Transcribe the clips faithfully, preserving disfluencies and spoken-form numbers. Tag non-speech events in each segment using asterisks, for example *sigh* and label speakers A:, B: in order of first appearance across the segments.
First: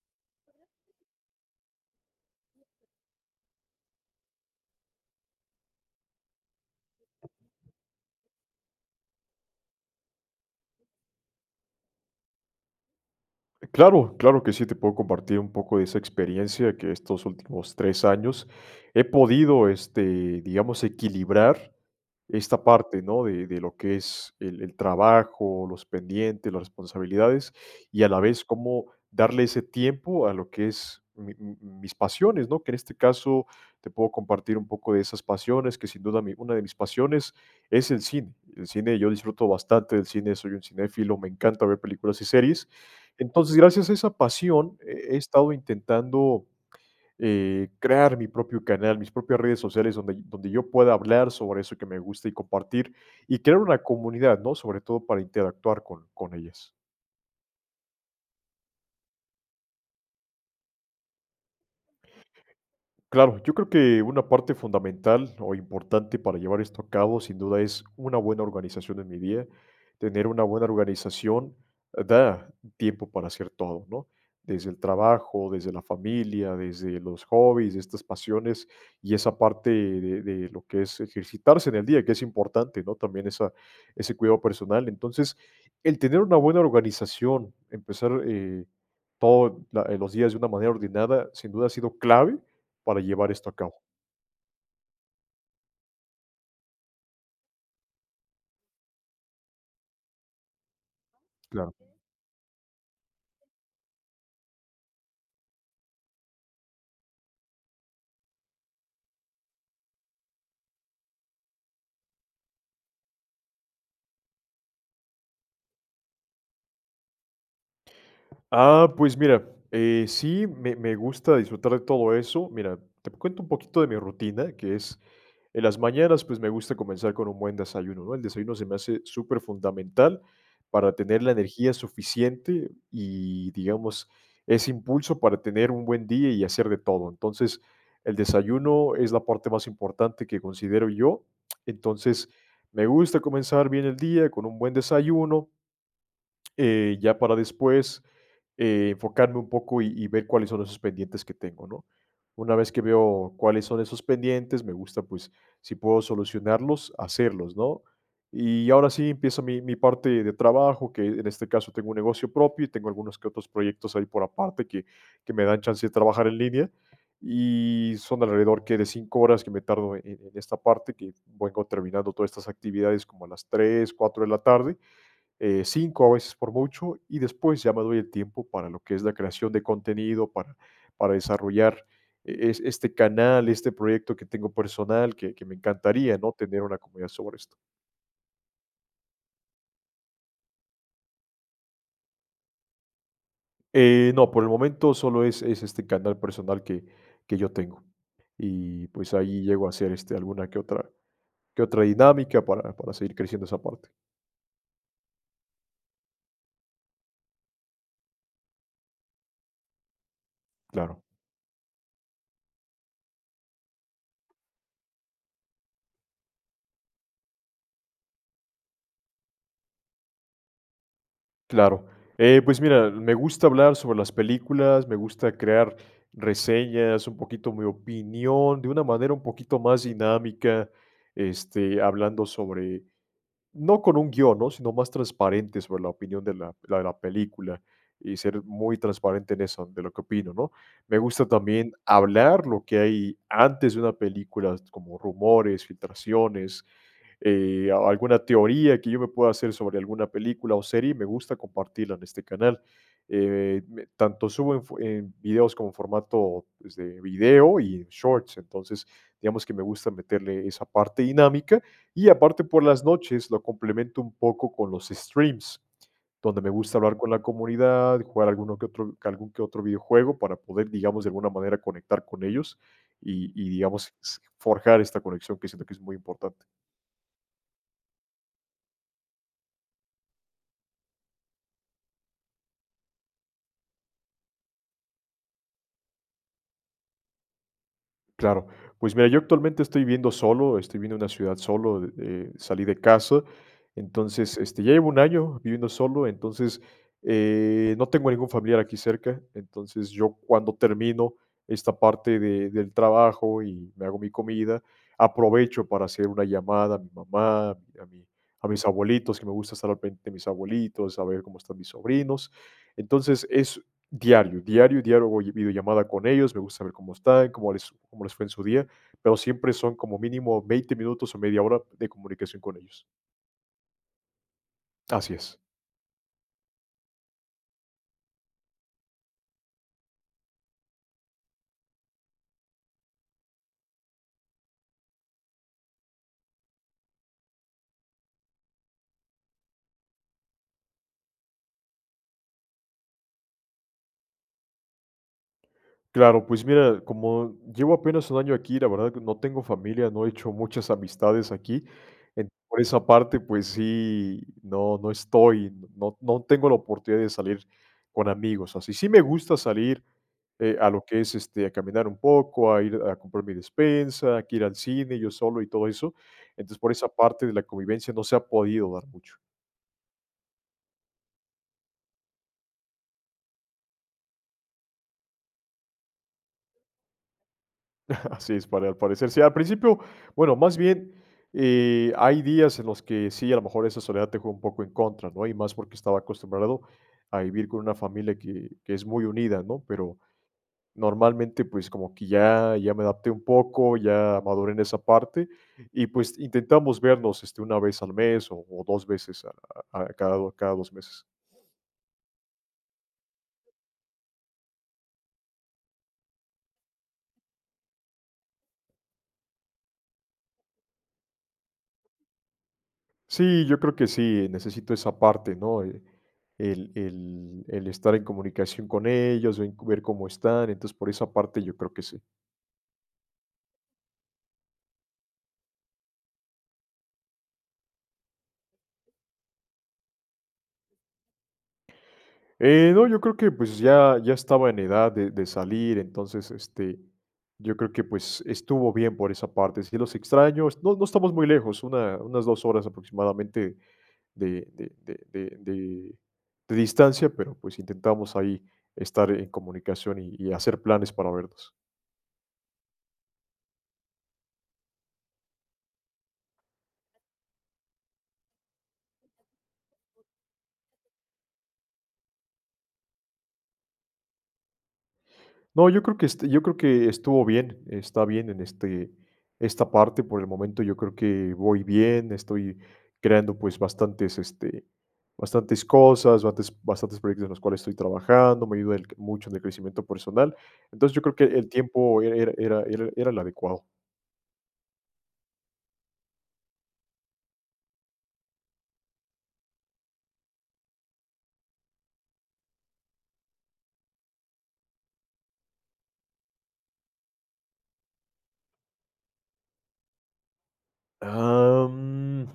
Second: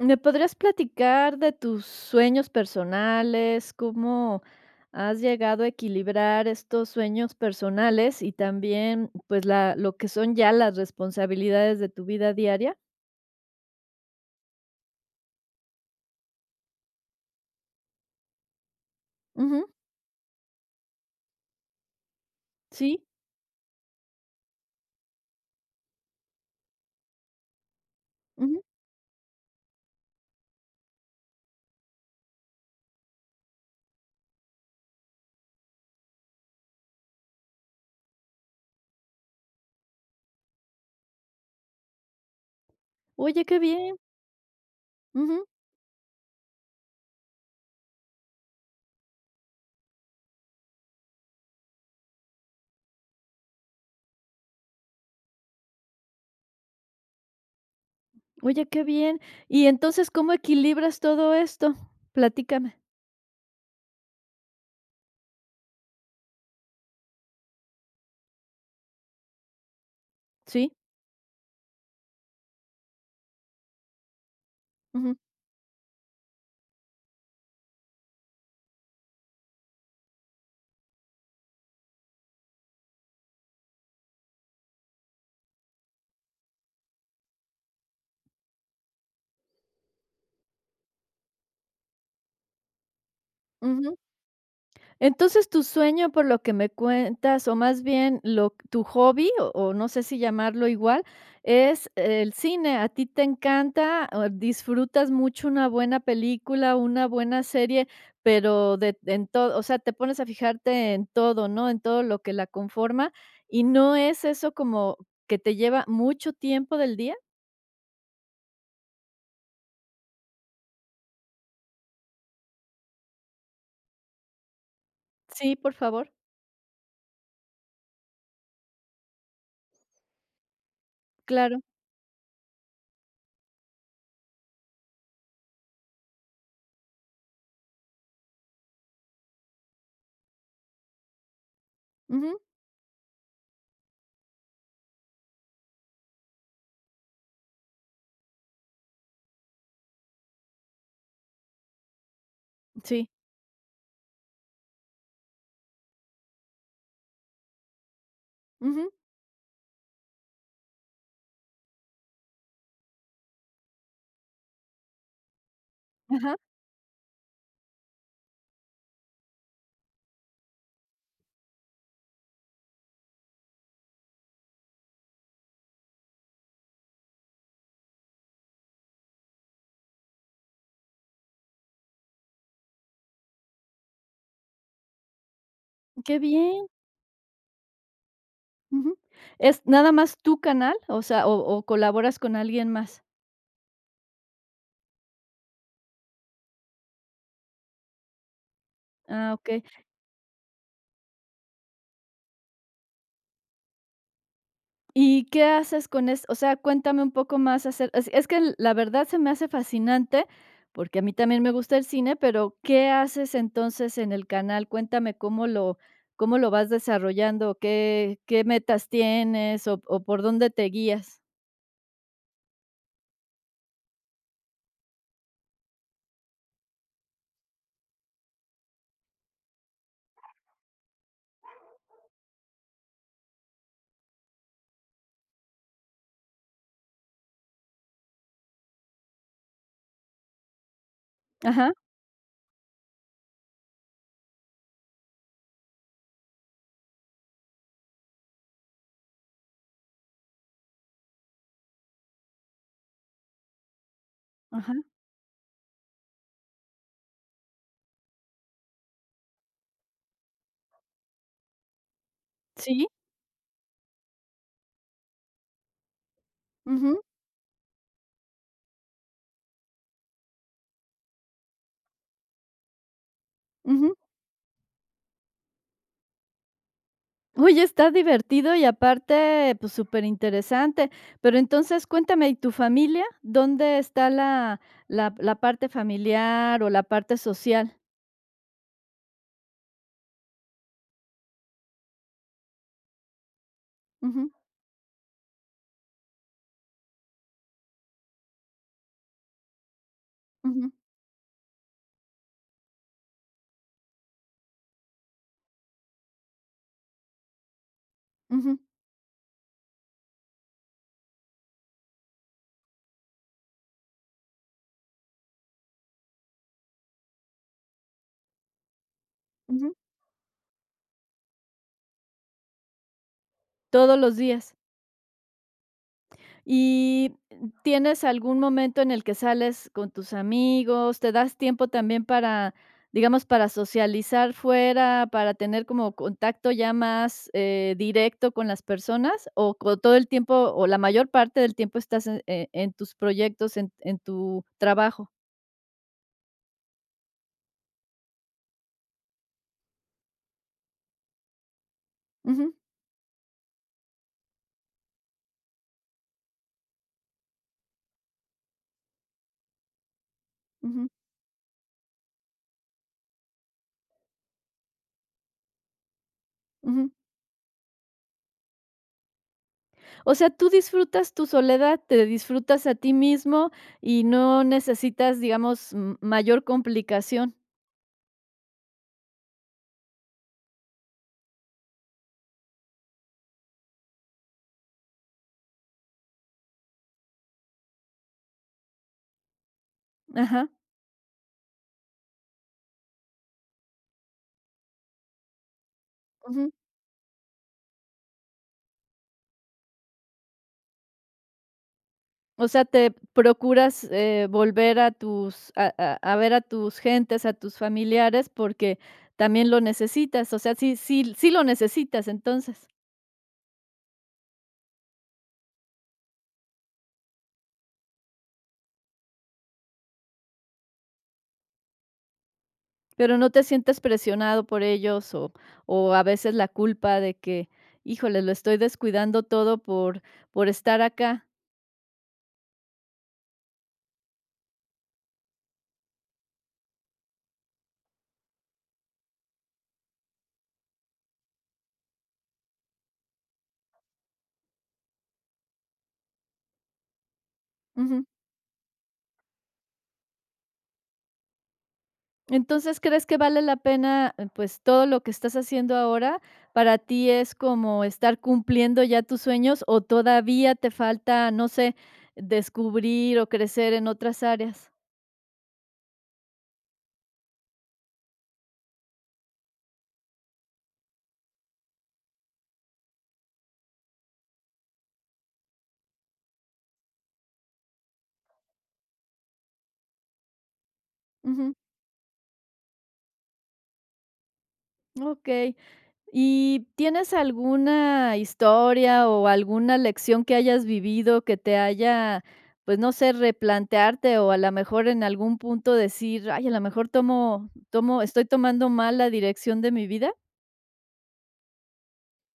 A: ¿Me podrías
B: Podrás.
A: platicar de tus sueños personales? ¿Cómo has llegado a equilibrar estos sueños personales y también, pues, la lo que son ya las responsabilidades de tu vida diaria?
B: Claro, claro que sí, te puedo compartir un poco de esa experiencia que estos últimos tres años he
A: Ujú,
B: podido, este, digamos, equilibrar esta
A: sí,
B: parte, ¿no? De, de lo que es el, el trabajo, los pendientes, las responsabilidades y a la vez
A: ujú.
B: cómo darle ese tiempo a lo que es mi- mi- mis pasiones, ¿no? Que en este caso te puedo compartir un poco de esas pasiones, que sin duda mi- una de mis pasiones es el cine. El cine, yo disfruto bastante del cine, soy un cinéfilo, me encanta ver películas y series.
A: Oye,
B: Entonces,
A: qué
B: gracias a
A: bien,
B: esa pasión, he he
A: ujú,
B: estado intentando, eh, crear mi propio canal, mis propias redes sociales donde donde yo pueda hablar sobre eso que me gusta y compartir, y crear una comunidad, ¿no? Sobre todo para interactuar con con ellas.
A: oye, qué bien. Y entonces, ¿cómo equilibras todo esto? Platícame.
B: Claro, yo creo que una parte fundamental o importante para llevar esto a cabo, sin duda, es una buena organización en mi día. Tener una buena
A: Sí,
B: organización eh, da tiempo para hacer todo, ¿no? Desde el
A: ujú,
B: trabajo, desde la familia, desde los hobbies, estas pasiones y esa parte de, de lo que es ejercitarse en el día, que es importante, ¿no? También esa, ese cuidado personal. Entonces, el tener una buena organización, empezar eh, todos los días de una manera ordenada, sin duda ha sido clave para llevar esto a cabo.
A: ujú. Entonces, tu sueño, por lo que me cuentas, o más bien lo tu hobby, o o no sé si llamarlo igual,
B: Claro.
A: es el cine. A ti te encanta, o disfrutas mucho una buena película, una buena serie, pero de en todo, o sea, te pones a fijarte en todo, ¿no? En todo lo que la conforma, ¿y no es eso como que te lleva mucho tiempo del día?
B: Ah, pues mira, eh, sí, me me gusta disfrutar de todo eso. Mira, te cuento un poquito de mi rutina, que es
A: Sí,
B: en
A: por
B: las
A: favor.
B: mañanas, pues me gusta comenzar con un buen desayuno, ¿no? El desayuno se me hace súper fundamental para tener la
A: Claro.
B: energía suficiente y, digamos, ese impulso para tener un buen día y hacer de todo. Entonces, el desayuno es la parte más importante que considero yo. Entonces,
A: Ujú.
B: me gusta comenzar bien el día con un buen desayuno. Eh, ya para después eh, enfocarme un poco y, y ver cuáles son esos pendientes que tengo, ¿no? Una vez que
A: Sí.
B: veo cuáles son esos pendientes, me gusta, pues, si puedo solucionarlos, hacerlos, ¿no? Y ahora
A: Ujú.
B: sí empieza mi, mi parte de trabajo, que en este caso tengo un negocio propio y tengo algunos que otros proyectos ahí por aparte que, que me dan chance de trabajar
A: Ajá.
B: en línea. Y son alrededor que de cinco horas que me tardo en, en esta parte, que vengo terminando todas estas actividades como a las tres, cuatro de la tarde, eh, cinco a veces por mucho, y después ya me doy el tiempo para lo que es la creación de contenido, para, para desarrollar eh, es- este canal, este proyecto que tengo personal, que, que me
A: Qué
B: encantaría, ¿no? Tener
A: bien.
B: una comunidad sobre esto.
A: Ujú. ¿Es nada más tu canal? O sea, ¿o o colaboras con alguien más?
B: Eh, no, por el momento solo es, es este canal personal que, que yo tengo. Y pues
A: Ah,
B: ahí
A: okey.
B: llego a hacer este, alguna que otra, que otra dinámica para, para seguir creciendo esa parte.
A: ¿Y qué haces con es? O sea, cuéntame un poco más hacer. es es que l- la verdad se me hace fascinante, porque a
B: Claro.
A: mí también me gusta el cine, pero ¿qué haces entonces en el canal? Cuéntame cómo lo cómo lo vas desarrollando, qué qué metas tienes o o por dónde te guías.
B: Claro. Eh, pues mira, me gusta hablar sobre las películas, me gusta crear reseñas, un poquito mi opinión, de una manera un poquito más dinámica, este, hablando sobre, no con un guión, ¿no? Sino más transparente sobre la opinión de la, la- de la película y ser muy transparente en eso, de lo que opino, ¿no? Me gusta
A: Ajá,
B: también hablar lo que hay antes de una película, como rumores, filtraciones, eh, a- alguna teoría que yo me pueda hacer sobre alguna película o serie, me gusta compartirla en este canal. Eh, me- tanto subo en,
A: ajá.
B: fo- en videos como en formato pues, de video y en shorts, entonces digamos que me gusta meterle esa parte dinámica y aparte por las
A: Sí.
B: noches lo complemento un poco con los streams, donde me gusta hablar
A: Ujú,
B: con la comunidad, jugar alguno que otro, algún que otro videojuego para poder, digamos, de alguna manera conectar con ellos y, y digamos,
A: ujú.
B: s- forjar esta conexión que siento que es muy importante.
A: Oye, está divertido y aparte, pues, súper interesante. Pero entonces, cuéntame, ¿y tu familia? ¿Dónde está la la la parte familiar o la parte social?
B: Claro. Pues mira, yo actualmente estoy viviendo solo, estoy viviendo en una ciudad solo, eh, salí de casa,
A: Ujú,
B: entonces, este, ya llevo un año viviendo solo, entonces, eh, no tengo ningún familiar aquí cerca, entonces yo cuando
A: ujú,
B: termino esta parte de- del trabajo y me hago mi comida, aprovecho para hacer una llamada a mi mamá, a, mi- a mi- a
A: ujú,
B: mis abuelitos, que me gusta estar al pendiente de mis abuelitos, saber cómo están mis sobrinos. Entonces, diario, diario, diario hago videollamada con ellos, me gusta ver cómo están, cómo les cómo les fue en su día, pero siempre
A: ujú.
B: son como mínimo veinte minutos o media hora de comunicación con ellos.
A: Todos los días.
B: Así es.
A: ¿Y tienes algún momento en el que sales con tus amigos? ¿Te das tiempo también para, digamos, para socializar fuera, para tener como contacto ya más eh, directo con las personas? ¿O co- todo el tiempo, o la mayor parte del tiempo estás en, eh, en tus proyectos, en, en tu trabajo?
B: Claro, pues mira, como llevo apenas un año aquí, la verdad que no tengo familia, no he hecho muchas amistades aquí. En-
A: Ujú,
B: por esa parte, pues sí, no, no estoy, no, no tengo la oportunidad de salir con amigos. Así sí me gusta salir, eh, a lo
A: ujú,
B: que es este, a caminar un poco, a ir a comprar mi despensa, a ir al cine yo solo y todo eso. Entonces, por esa
A: ujú.
B: parte de la convivencia no se ha podido dar mucho.
A: O sea, tú disfrutas tu soledad, te disfrutas a ti mismo y no necesitas, digamos, m- mayor complicación.
B: Así es, para al parecer. Sí, al principio, bueno, más bien, eh, hay días en los que sí, a lo mejor esa soledad te juega un poco en contra, ¿no? Y más porque estaba acostumbrado a vivir con una familia que, que es muy unida, ¿no? Pero
A: Ajá.
B: normalmente, pues como que ya, ya me adapté un poco, ya maduré en esa parte y pues intentamos vernos este, una vez al mes o, o dos veces a- a- a cada, do- cada dos meses.
A: O sea, te procuras, eh, volver a tus a a a ver a tus gentes, a tus familiares, porque también lo necesitas. O sea, sí sí sí lo necesitas, entonces,
B: Sí, yo creo que sí, necesito esa parte, ¿no? Eh, El, el- el estar en comunicación con ellos, ven- ver cómo están, entonces por esa parte yo creo que sí.
A: pero no te sientes presionado por ellos, o o a veces la culpa de que: "Híjole, lo estoy descuidando todo por por estar acá".
B: Eh, no, yo creo que pues ya, ya estaba en edad de, de salir, entonces este, yo creo que pues estuvo bien por esa parte. Sí los extraño, es- no, no estamos muy lejos, una, unas dos horas aproximadamente de, de, de, de- de- de distancia, pero pues intentamos ahí estar en comunicación y y hacer planes para vernos.
A: Entonces, ¿crees que vale la pena, eh, pues, todo lo que estás haciendo ahora, para ti es como estar cumpliendo ya tus sueños, o todavía te falta, no sé, descubrir o crecer en otras áreas?
B: No, yo creo que est yo creo que estuvo bien, está bien en este esta parte por el momento, yo creo que voy bien, estoy creando, pues, bastantes, este, bastantes cosas, bastantes bastantes proyectos en los cuales estoy trabajando, me ayuda el mucho en el crecimiento personal. Entonces, yo creo que el
A: Ujú,
B: tiempo era era era era era el adecuado.
A: okey. ¿Y tienes alguna historia o alguna lección que hayas vivido que te haya, pues, no sé, replantearte o a lo mejor en algún punto decir: "Ay, a lo mejor tomo tomo estoy tomando mal la dirección de mi vida"?
B: Am,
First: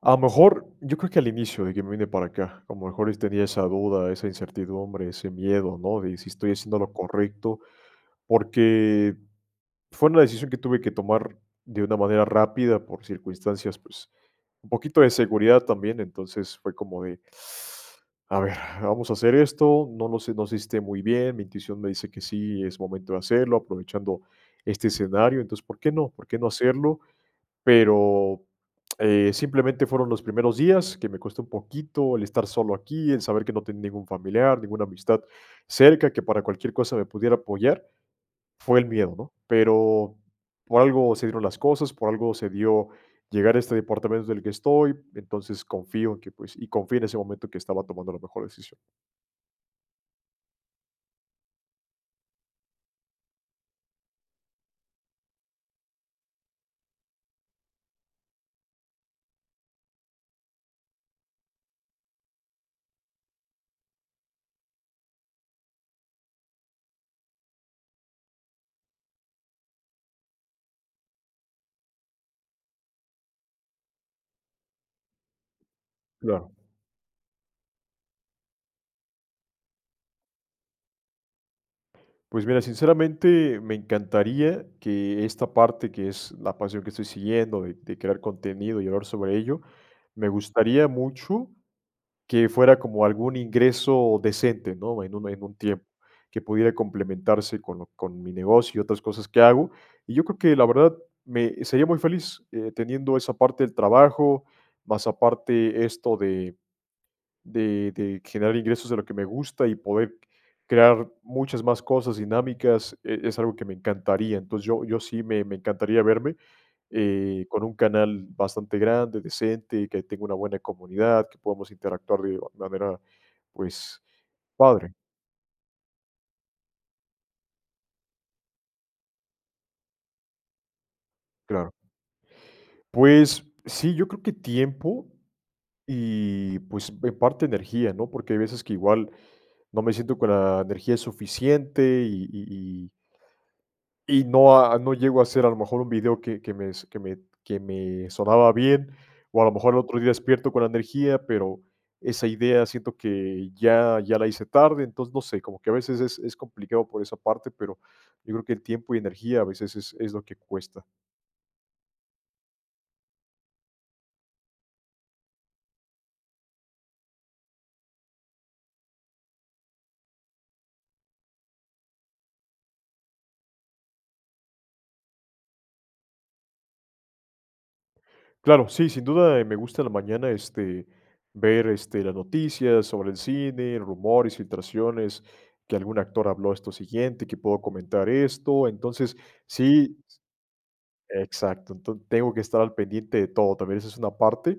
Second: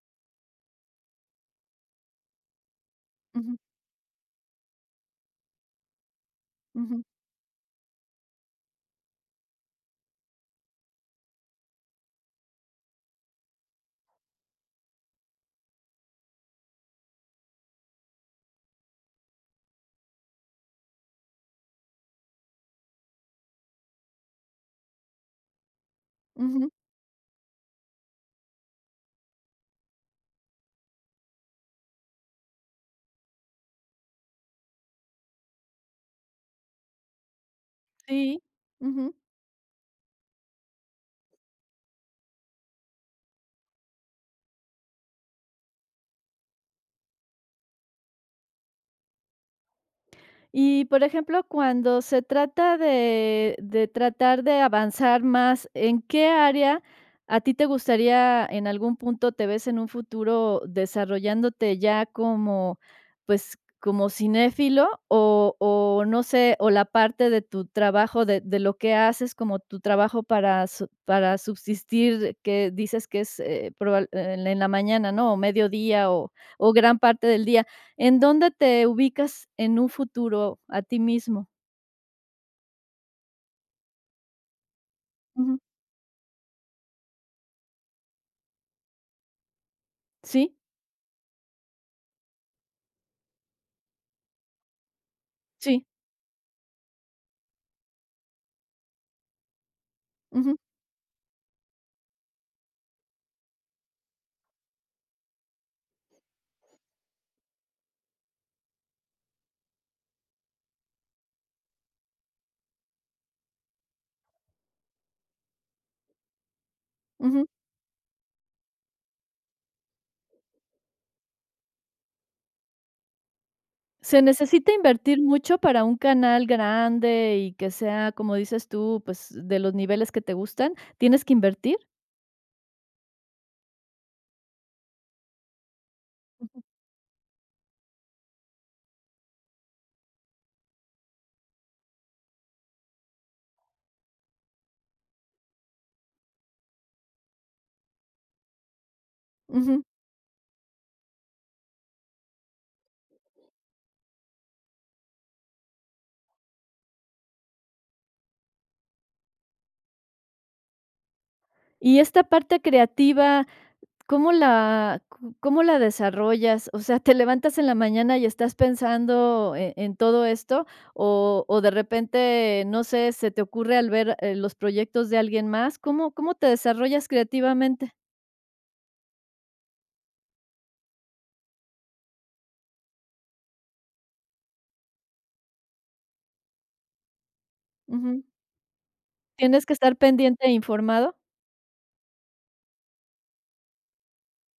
B: a lo mejor, yo creo que al inicio de que me vine para acá, a lo mejor es- tenía
A: Ujú,
B: esa duda, esa incertidumbre, ese miedo, ¿no? De si estoy haciendo lo
A: ujú,
B: correcto, porque fue una decisión que tuve que tomar de una manera rápida por circunstancias, pues, un poquito de seguridad también, entonces fue como de, a ver, vamos a hacer esto, no lo sé, no sé si esté muy bien, mi intuición me dice que sí, es momento de hacerlo, aprovechando este escenario, entonces, ¿por qué no? ¿Por qué no
A: ujú.
B: hacerlo? Pero eh, simplemente fueron los primeros días que me costó un poquito el estar solo aquí, el saber que no tenía ningún familiar, ninguna amistad cerca que para cualquier cosa me pudiera apoyar.
A: Sí,
B: Fue el
A: ujú.
B: miedo, ¿no? Pero por algo se dieron las cosas, por algo se dio llegar a este departamento del que estoy, entonces confío en que, pues, y confío en ese momento que estaba tomando la mejor decisión.
A: Y, por ejemplo, cuando se trata de de tratar de avanzar más, ¿en qué área a ti te gustaría, en algún punto te ves en un futuro desarrollándote ya como, pues, como cinéfilo o o no sé, o la parte de tu trabajo, de de lo que haces como tu trabajo para su para subsistir, que dices que es, eh, probable en la mañana, ¿no? O mediodía o
B: Claro.
A: o gran parte del día. ¿En dónde te ubicas en un futuro a ti mismo?
B: Pues mira, sinceramente me encantaría que esta
A: Ujú.
B: parte que es la pasión que estoy siguiendo de, de crear contenido y hablar sobre ello, me
A: Sí,
B: gustaría mucho que fuera como algún ingreso decente, ¿no? En un en un tiempo,
A: sí.
B: que pudiera complementarse con lo con mi negocio y otras cosas que hago. Y yo creo que
A: Ujú,
B: la verdad me sería muy feliz, eh, teniendo esa parte del trabajo, más aparte esto de de de generar ingresos de lo que me gusta y poder crear muchas más cosas dinámicas, e es algo que me encantaría. Entonces, yo yo sí me me encantaría verme,
A: ujú.
B: eh, con un canal bastante grande, decente, que tenga una buena comunidad, que podamos interactuar de manera, pues,
A: ¿Se necesita
B: padre,
A: invertir mucho para un canal grande y que sea, como dices tú, pues, de los niveles que te gustan? ¿Tienes que
B: claro.
A: invertir?
B: Pues sí, yo creo que tiempo
A: Ujú,
B: y, pues, en parte energía, ¿no? Porque hay veces que igual no me siento con la energía suficiente y y Y no a no llego a hacer a lo mejor un video que que me s que me que me sonaba bien, o a lo mejor el
A: ujú.
B: otro día despierto con la energía, pero esa idea siento que ya ya la hice tarde, entonces, no sé, como que a veces es es complicado por esa parte, pero yo creo que el tiempo y energía a veces es es lo que cuesta.
A: Y esta parte creativa, ¿Cómo la c cómo la desarrollas? O sea, ¿te levantas en la mañana y estás pensando e en todo esto? O o de repente, no sé, se te ocurre al ver, eh, los proyectos de alguien más. ¿cómo cómo te desarrollas creativamente?
B: Claro, sí, sin duda, eh, me gusta en la mañana, este, ver, este, las noticias sobre el cine, rumores, filtraciones, que algún actor habló esto siguiente, que puedo comentar
A: Ujú.
B: esto. Entonces,
A: ¿Tienes que estar
B: sí.
A: pendiente e informado?
B: Exacto, entonces tengo que estar al pendiente de todo, también esa es una parte,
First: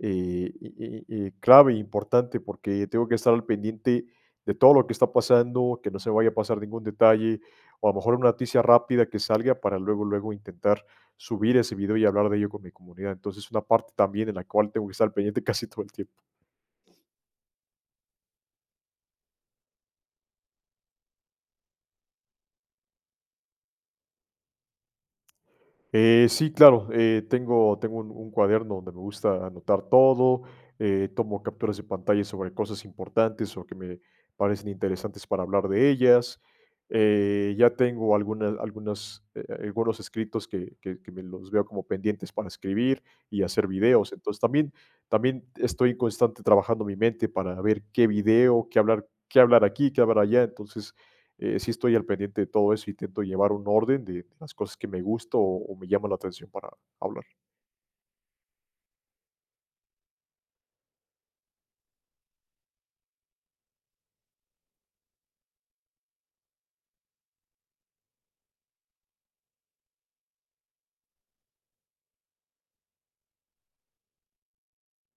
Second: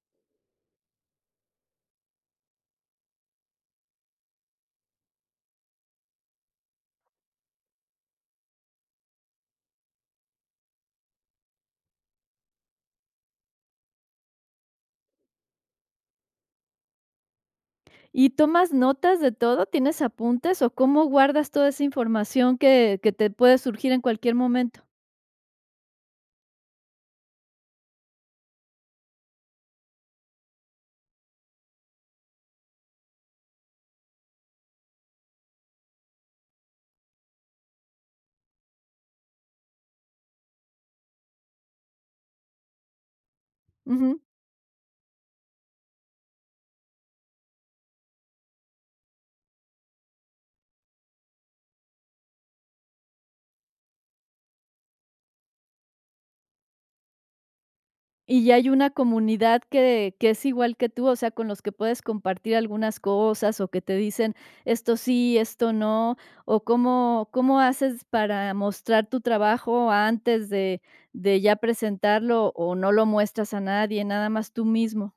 B: eh, y y y clave, e importante, porque tengo que estar al pendiente de todo lo que está pasando, que no se vaya a pasar ningún detalle, o a lo mejor una noticia rápida que salga para luego, luego intentar subir ese video y hablar de ello con mi comunidad. Entonces, es una parte también en la cual tengo que estar al pendiente *laughs* casi todo el tiempo.
A: ¿Y tomas notas de todo? ¿Tienes apuntes? ¿O cómo guardas toda esa información que que te puede surgir en cualquier momento?
B: Eh, sí, claro, eh, tengo, tengo un, un cuaderno donde me gusta anotar todo, eh, tomo capturas de pantalla sobre cosas importantes o que me parecen interesantes para hablar de ellas. Eh, ya tengo algunas, algunas, eh, algunos escritos que, que- que me los veo como pendientes para escribir y hacer videos. Entonces también, también estoy constante trabajando mi mente para ver qué video, qué hablar, qué hablar aquí, qué hablar allá. Entonces eh, sí estoy al pendiente de todo eso, intento llevar un orden de de las cosas que me gusta o, o me llaman la atención para hablar.
A: Y ya hay una comunidad que que es igual que tú, o sea, con los que puedes compartir algunas cosas, o que te dicen esto sí, esto no, o cómo cómo haces para mostrar tu trabajo antes de de ya presentarlo, o no lo muestras a nadie, nada más tú mismo.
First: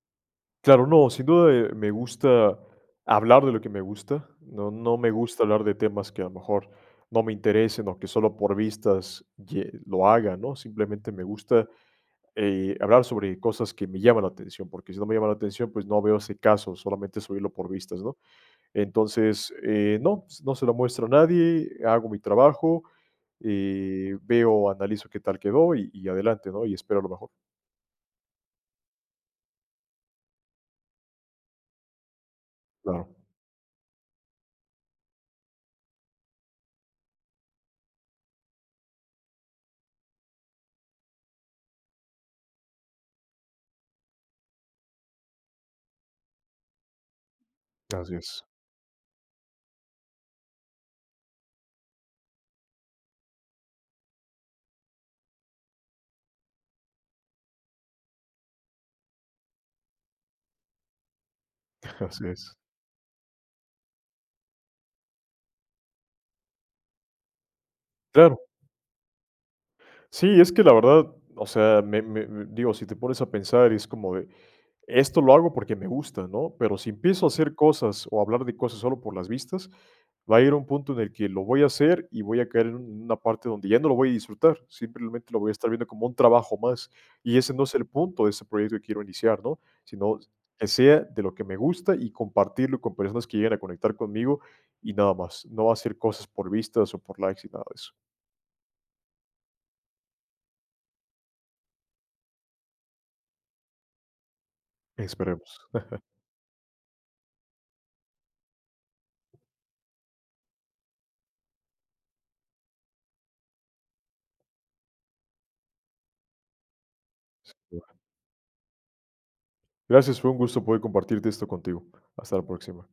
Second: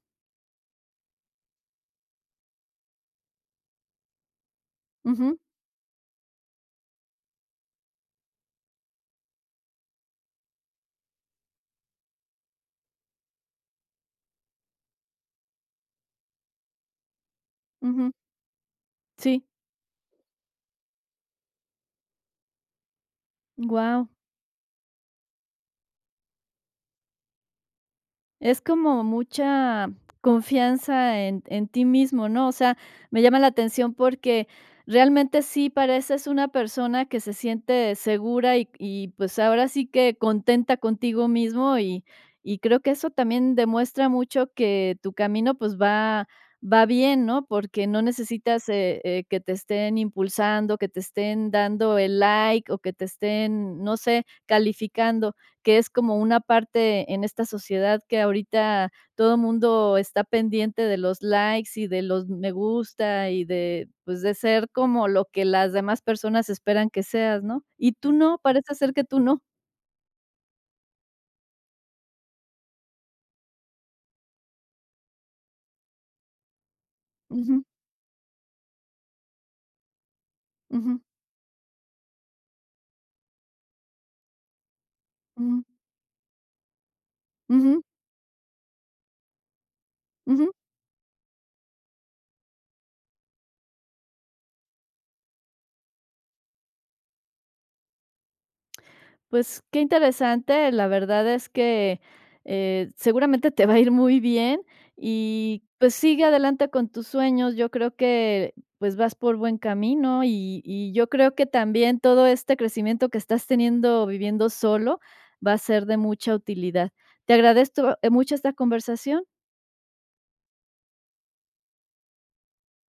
B: Claro, no, sin duda eh, me gusta hablar de lo que me gusta, no, no me
A: Ujú,
B: gusta hablar de temas que a lo mejor no me interesen o que solo por vistas ye- lo haga, ¿no? Simplemente me gusta eh, hablar sobre cosas que me llaman la atención, porque si no me llama la atención, pues no veo ese caso, solamente subirlo por vistas,
A: ujú.
B: ¿no?
A: Sí,
B: Entonces, eh, no, no se lo muestro a nadie, hago mi trabajo.
A: wow.
B: Eh, veo, analizo qué tal quedó y y adelante, ¿no? Y espero lo mejor.
A: Es como mucha confianza en en ti mismo, ¿no? O sea,
B: Claro,
A: me llama la atención porque realmente sí pareces una persona que se siente segura y y, pues, ahora sí que contenta contigo mismo y y creo que eso también demuestra mucho que tu camino, pues, va va bien, ¿no? Porque no
B: así es,
A: necesitas, eh eh, que te estén impulsando, que te estén dando el like o que te estén, no sé, calificando, que es como una parte en esta sociedad que ahorita todo mundo está pendiente de los likes y de
B: *laughs* así
A: los me
B: es.
A: gusta y de, pues, de ser como lo que las demás personas esperan que seas, ¿no? Y tú no,
B: Claro.
A: parece ser que tú no.
B: Sí, es que la verdad, o sea, me me me digo, si te pones a pensar, es como de, esto lo hago porque me gusta, ¿no? Pero si empiezo a hacer
A: Ujú,
B: cosas o hablar de cosas solo por las vistas, va a ir a un punto en
A: ujú,
B: el que lo voy a hacer y voy a caer en un- una parte donde ya no lo voy a disfrutar, simplemente lo voy a
A: ujú,
B: estar viendo como un trabajo más. Y ese no es
A: ujú,
B: el punto de ese proyecto que quiero iniciar, ¿no? Sino
A: ujú.
B: que sea de lo que me gusta y compartirlo con personas que lleguen a conectar conmigo y nada más. No hacer cosas por vistas o por likes y nada de eso.
A: Pues qué interesante, la verdad es que, eh, seguramente te va a ir muy bien
B: Esperemos.
A: y, pues, sigue adelante con tus sueños. Yo creo que, pues, vas por buen camino y y yo creo que también todo este crecimiento que estás teniendo viviendo solo va a ser de mucha utilidad. Te agradezco,
B: *laughs*
A: eh, mucho esta conversación.
B: Gracias, fue un gusto poder compartirte esto contigo. Hasta la próxima.